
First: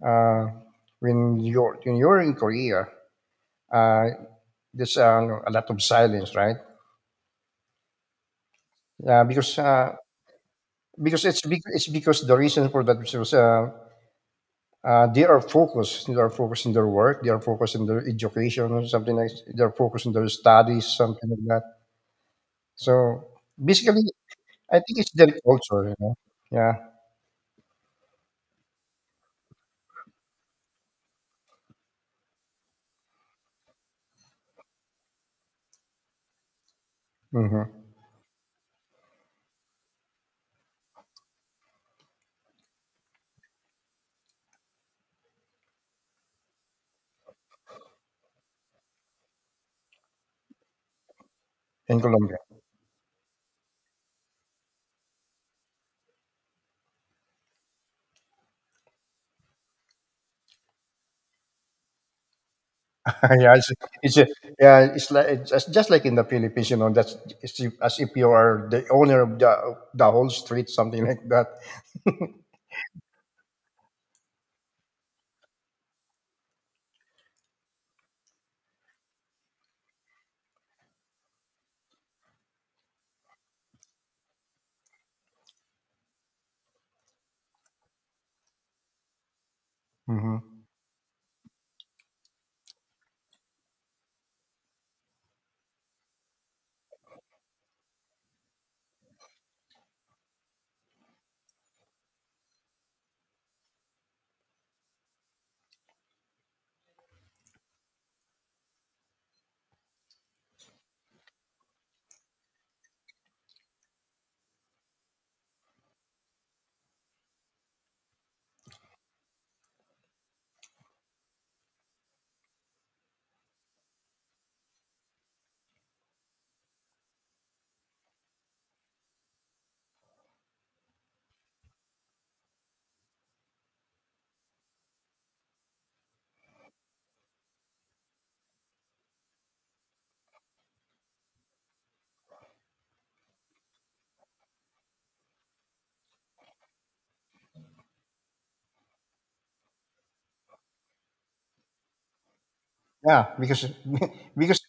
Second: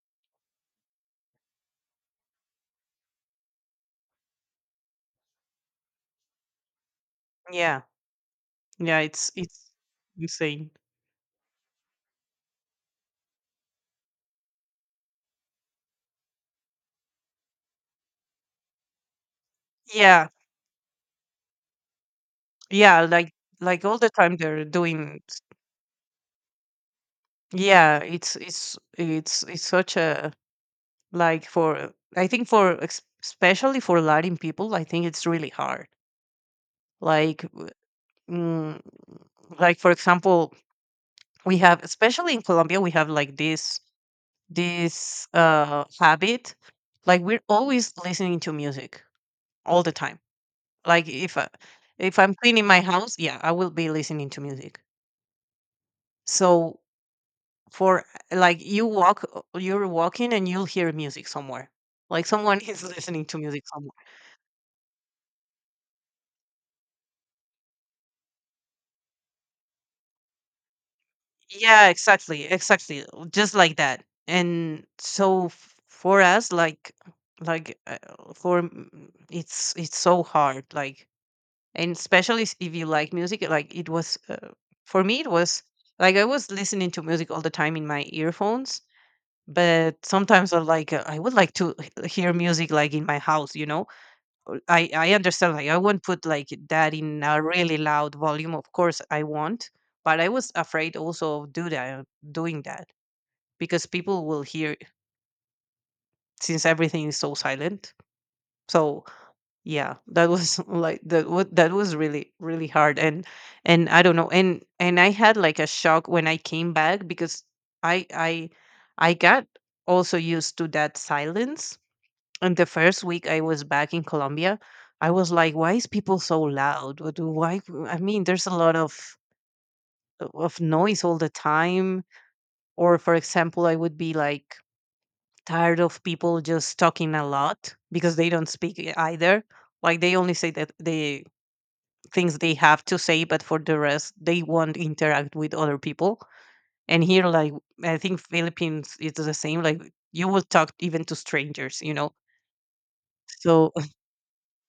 uh, when you're in Korea, uh, there's no, a lot of silence, right?
Yeah. Yeah.
Yeah,
It's
because
it's insane.
it's because the reason for that was they are focused in their work, they are focused in their education, or something like they are focused in
Yeah.
their studies, something like that.
Yeah,
So
like all
basically,
the time they're
I think it's
doing
their culture, you know. Yeah,
yeah, it's such a, like for, I think for especially for Latin people, I think it's really hard. Like
hmm
mm, like, for example, we have, especially in Colombia, we have like this habit, like we're always listening to music all the time. Like if I,
in
if I'm
Colombia.
cleaning my house, yeah, I will be listening to music. So for, like you walk, you're walking and you'll hear music somewhere, like someone is listening to
yeah,
music somewhere.
it's a- yeah, it's like it's just like in the Philippines, you know. That's it's if- as if you are the owner of the whole street, something like that.
Yeah, exactly, exactly, just like that. And so for us, like like uh, for it's so hard, like, and especially if you like music, like it was for me it was like I was listening to music all the time in my earphones, but
Hmm.
sometimes I like, I would like to hear music like in my house, you know. I understand. Like I won't put like that in a really loud volume. Of course, I won't. But I was afraid also of do that doing that because people will hear it, since everything is so silent. So yeah, that was like that. What, that was really, really hard. And I don't know. And I had like a shock when I came back because I I I got also used to that silence. And the first week I was back in Colombia, I was like, why is people so loud? What why? I mean, there's a lot of noise all the time. Or, for example, I would be like tired of people just talking a lot because they don't speak either. Like they only say that the things they have to say, but for the rest, they won't interact with other people. And here, like, I think Philippines is the same. Like you will talk even to strangers, you know.
Yeah, because
So
because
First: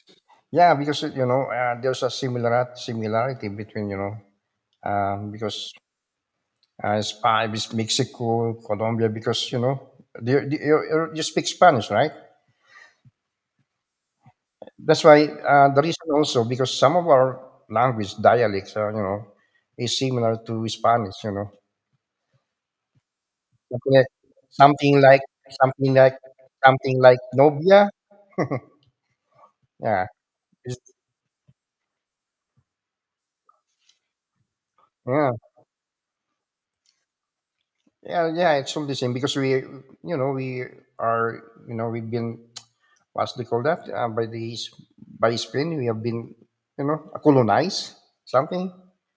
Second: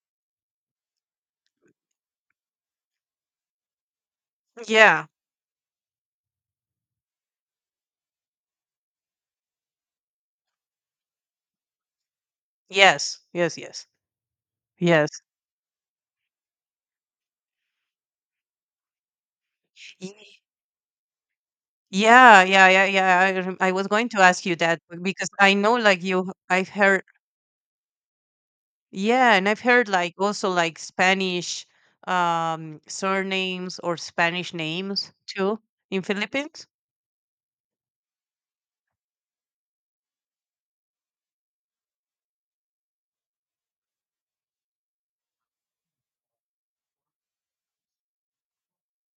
yeah, because you know there's a similar similarity between you know
yeah,
because it's five is Mexico, Colombia, because you know you you you speak Spanish, right?
yes, yes, yes.
That's
Yes.
why the reason also because some of our language dialects, you know, is similar
Y-
to Spanish, you know.
Yeah, yeah, yeah, yeah. I, I was
Okay.
going to ask you that
Something like
because I know,
something
like
like
you, I've
something
heard,
like Nobia.
yeah, and I've heard
Yeah.
like also like
It's,
Spanish surnames or Spanish names
yeah.
too in Philippines.
Yeah, yeah, it's all the same because we you know, we are you know, we've been what's they call that? By Spain we have been, you know, colonized something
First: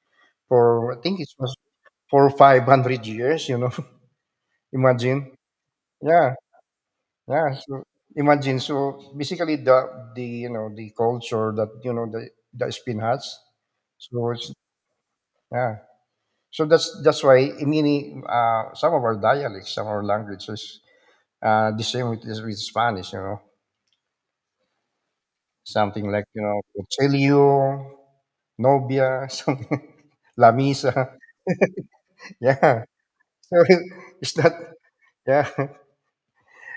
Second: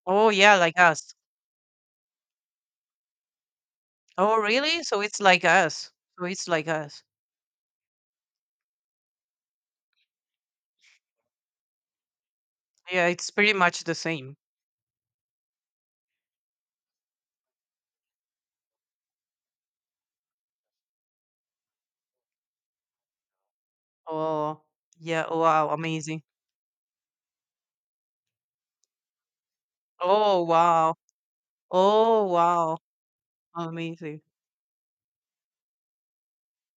Oh yeah, like
for I
us.
think it was for 500 years, you know.
Oh really? So it's
Imagine.
like us. So
Yeah,
it's like us.
yeah. So imagine. So basically the you know the culture that you know the Spain
Yeah, it's
has.
pretty much the
So
same.
it's yeah, so that's why many some of our dialects, some of our languages, the same with Spanish. You know,
Oh yeah. Oh, wow,
something
amazing.
like you know, Celio, novia, something,
Oh
la
wow.
misa.
Oh wow,
Yeah, so
amazing.
it's not. Yeah,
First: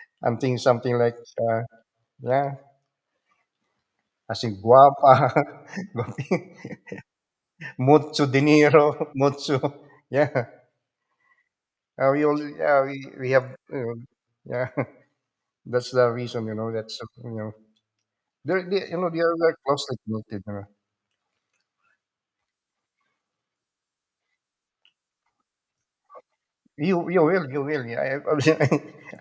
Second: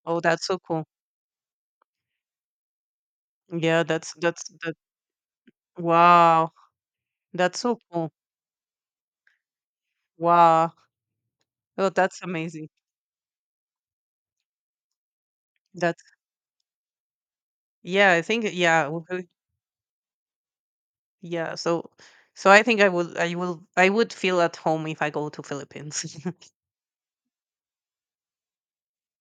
Oh,
I'm
that's so
thinking
cool.
something like uh, yeah,
Yeah, that's
as
that's
in guapa,
wow,
guapi-
that's so cool.
mucho dinero, mucho. Yeah,
Wow. Oh, that's
we all
amazing.
yeah we have you know, yeah. That's
That's,
the reason you know. That's you know
yeah, I think,
they're,
yeah,
they, you know, they
okay.
are very closely connected. You know.
Yeah. So, so I think I would, I will, I would feel at home if I go to Philippines.
You will. Yeah,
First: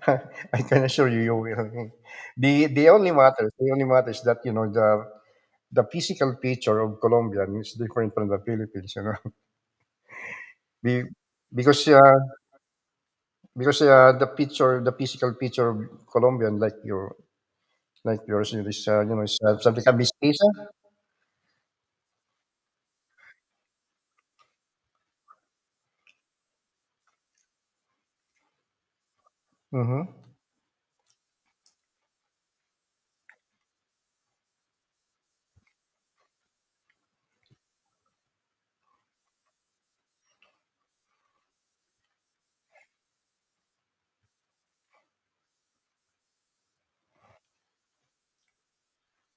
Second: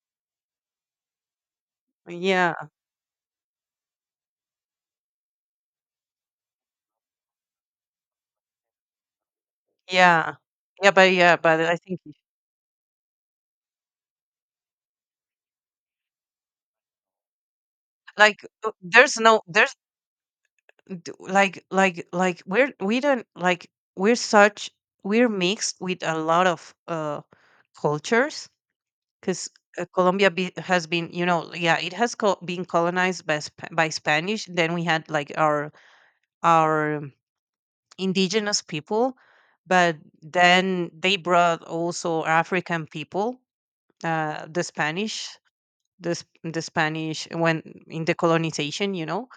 I I can assure you, you will.
Yeah,
The only matter is that you know the physical picture of Colombia is different from the Philippines. You know,
yeah. Yeah,
Be,
but, yeah, but I
because uh,
think
because the picture, the physical picture of Colombian like your like
like,
yours is you
there's
know
no, there's
something like Miss.
like we're, we don't like, we're such, we're mixed with a lot of cultures, because
Mm-hmm.
Colombia has been, you know, yeah, it has been colonized by by Spanish. Then we had like our our um, indigenous people, but then they brought also African people, the Spanish, the the Spanish when in the colonization, you know,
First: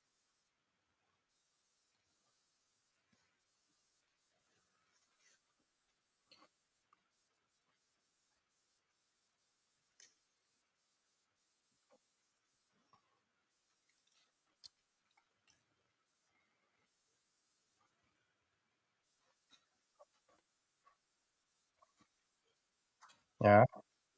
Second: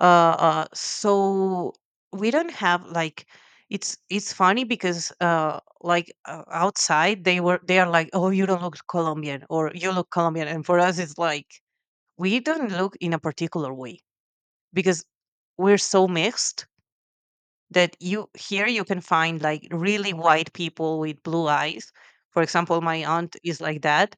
so we don't have like, it's funny because like outside they were, they are like, oh, you don't look Colombian or you look Colombian, and for us it's like we don't look in a particular way, because we're so mixed, that you, here you can find like really white people with blue eyes, for example my aunt is
Yeah,
like that,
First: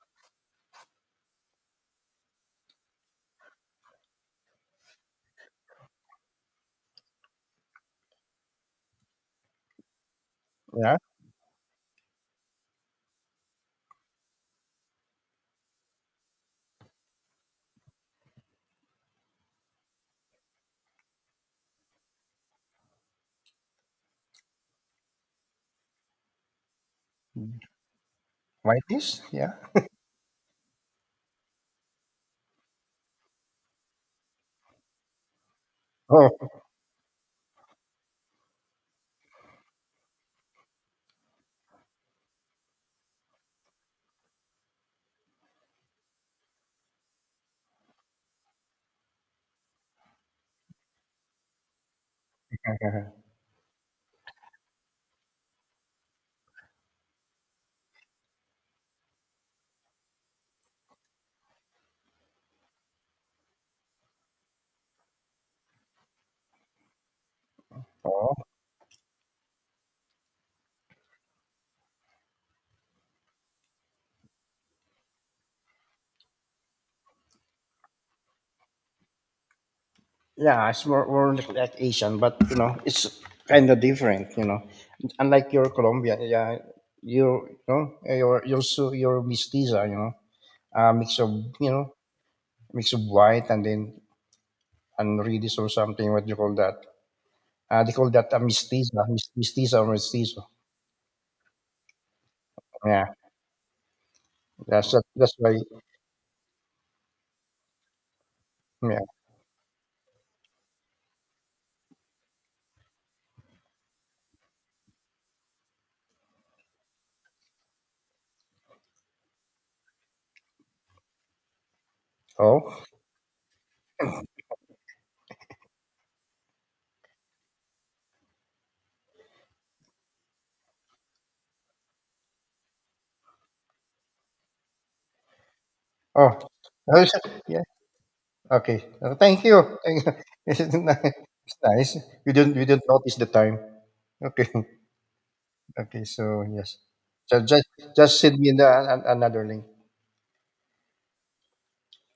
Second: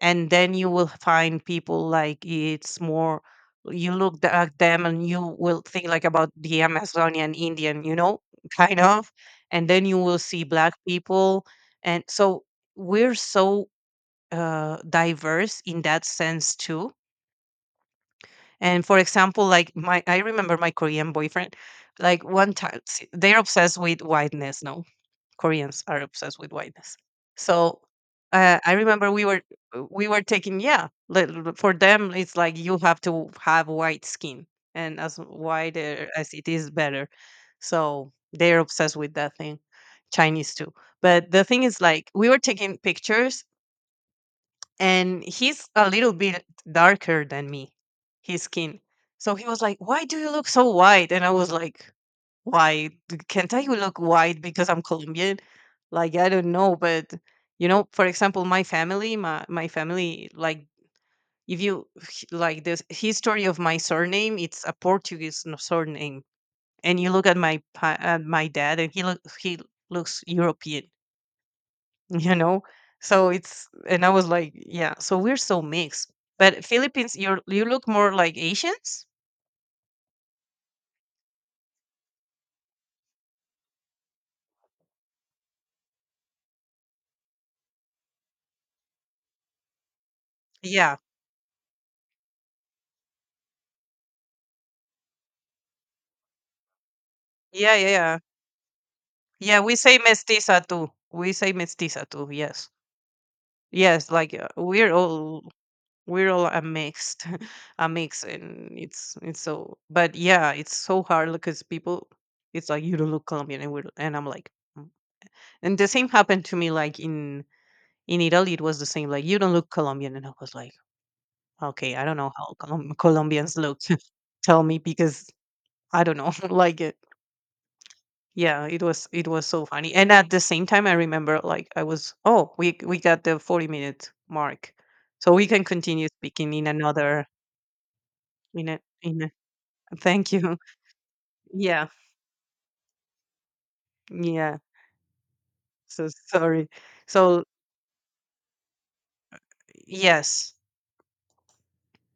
and then you will find people like it's more, you look at them and you will think like about the Amazonian Indian, you know, kind of, and then you will see black
yeah.
people. And so we're so diverse in that sense too. And, for example, like my, I remember my Korean boyfriend, like one time, they're obsessed with whiteness, no, Koreans are obsessed with whiteness. So I remember
Whitish. Yeah.
we were taking, yeah, for them it's like you have to have white skin, and as whiter as it
Oh.
is, better. So they're obsessed with that thing. Chinese too. But the thing is like we were taking pictures, and he's a little bit darker than me, his skin. So he was like, "Why do you look so white?" And I was like, wide. Can't I look white because I'm Colombian? Like I don't know, but, you know, for example, my family, my family, like if you like the history of my surname, it's a Portuguese surname, and you look at my at
oh.
my dad, and he look he looks European, you know. So it's, and I was like, yeah. So we're so mixed, but Philippines, you are, you look more like Asians.
Yeah, it's more, more like Asian, but you know, it's kind of different. You know, unlike your Colombian, yeah, you know, your so your mestiza, you know, a
Yeah,
mix of you know, mix of white and then and reddish or something. What do you call that?
yeah, yeah,
They call
yeah.
that a mestiza,
Yeah, we
mestiza or
say
mestizo.
mestiza too. We say mestiza too. Yes.
Yeah,
Yes, like we're
that's
all,
why.
we're all a mixed a mix, and
Yeah.
it's so, but yeah, it's so hard because people, it's like you don't look Colombian, and we're, and I'm like, "Mm." And the same happened to me like in Italy it was the same, like you don't look Colombian, and I was like, okay, I don't know how
Oh,
Colombians look. Tell me, because I don't know, like yeah, it was, it was so funny. And at the same time I remember, like I was, oh, we got the 40-minute mark. So we can continue
oh,
speaking in
oh, is it?
another,
Yeah. Okay.
in a,
Thank you. Thank you.
thank you.
It's
Yeah.
nice. We didn't notice the time. Okay.
Yeah.
Okay,
So
so
sorry.
yes. So
So
just send me the an another link.
yes,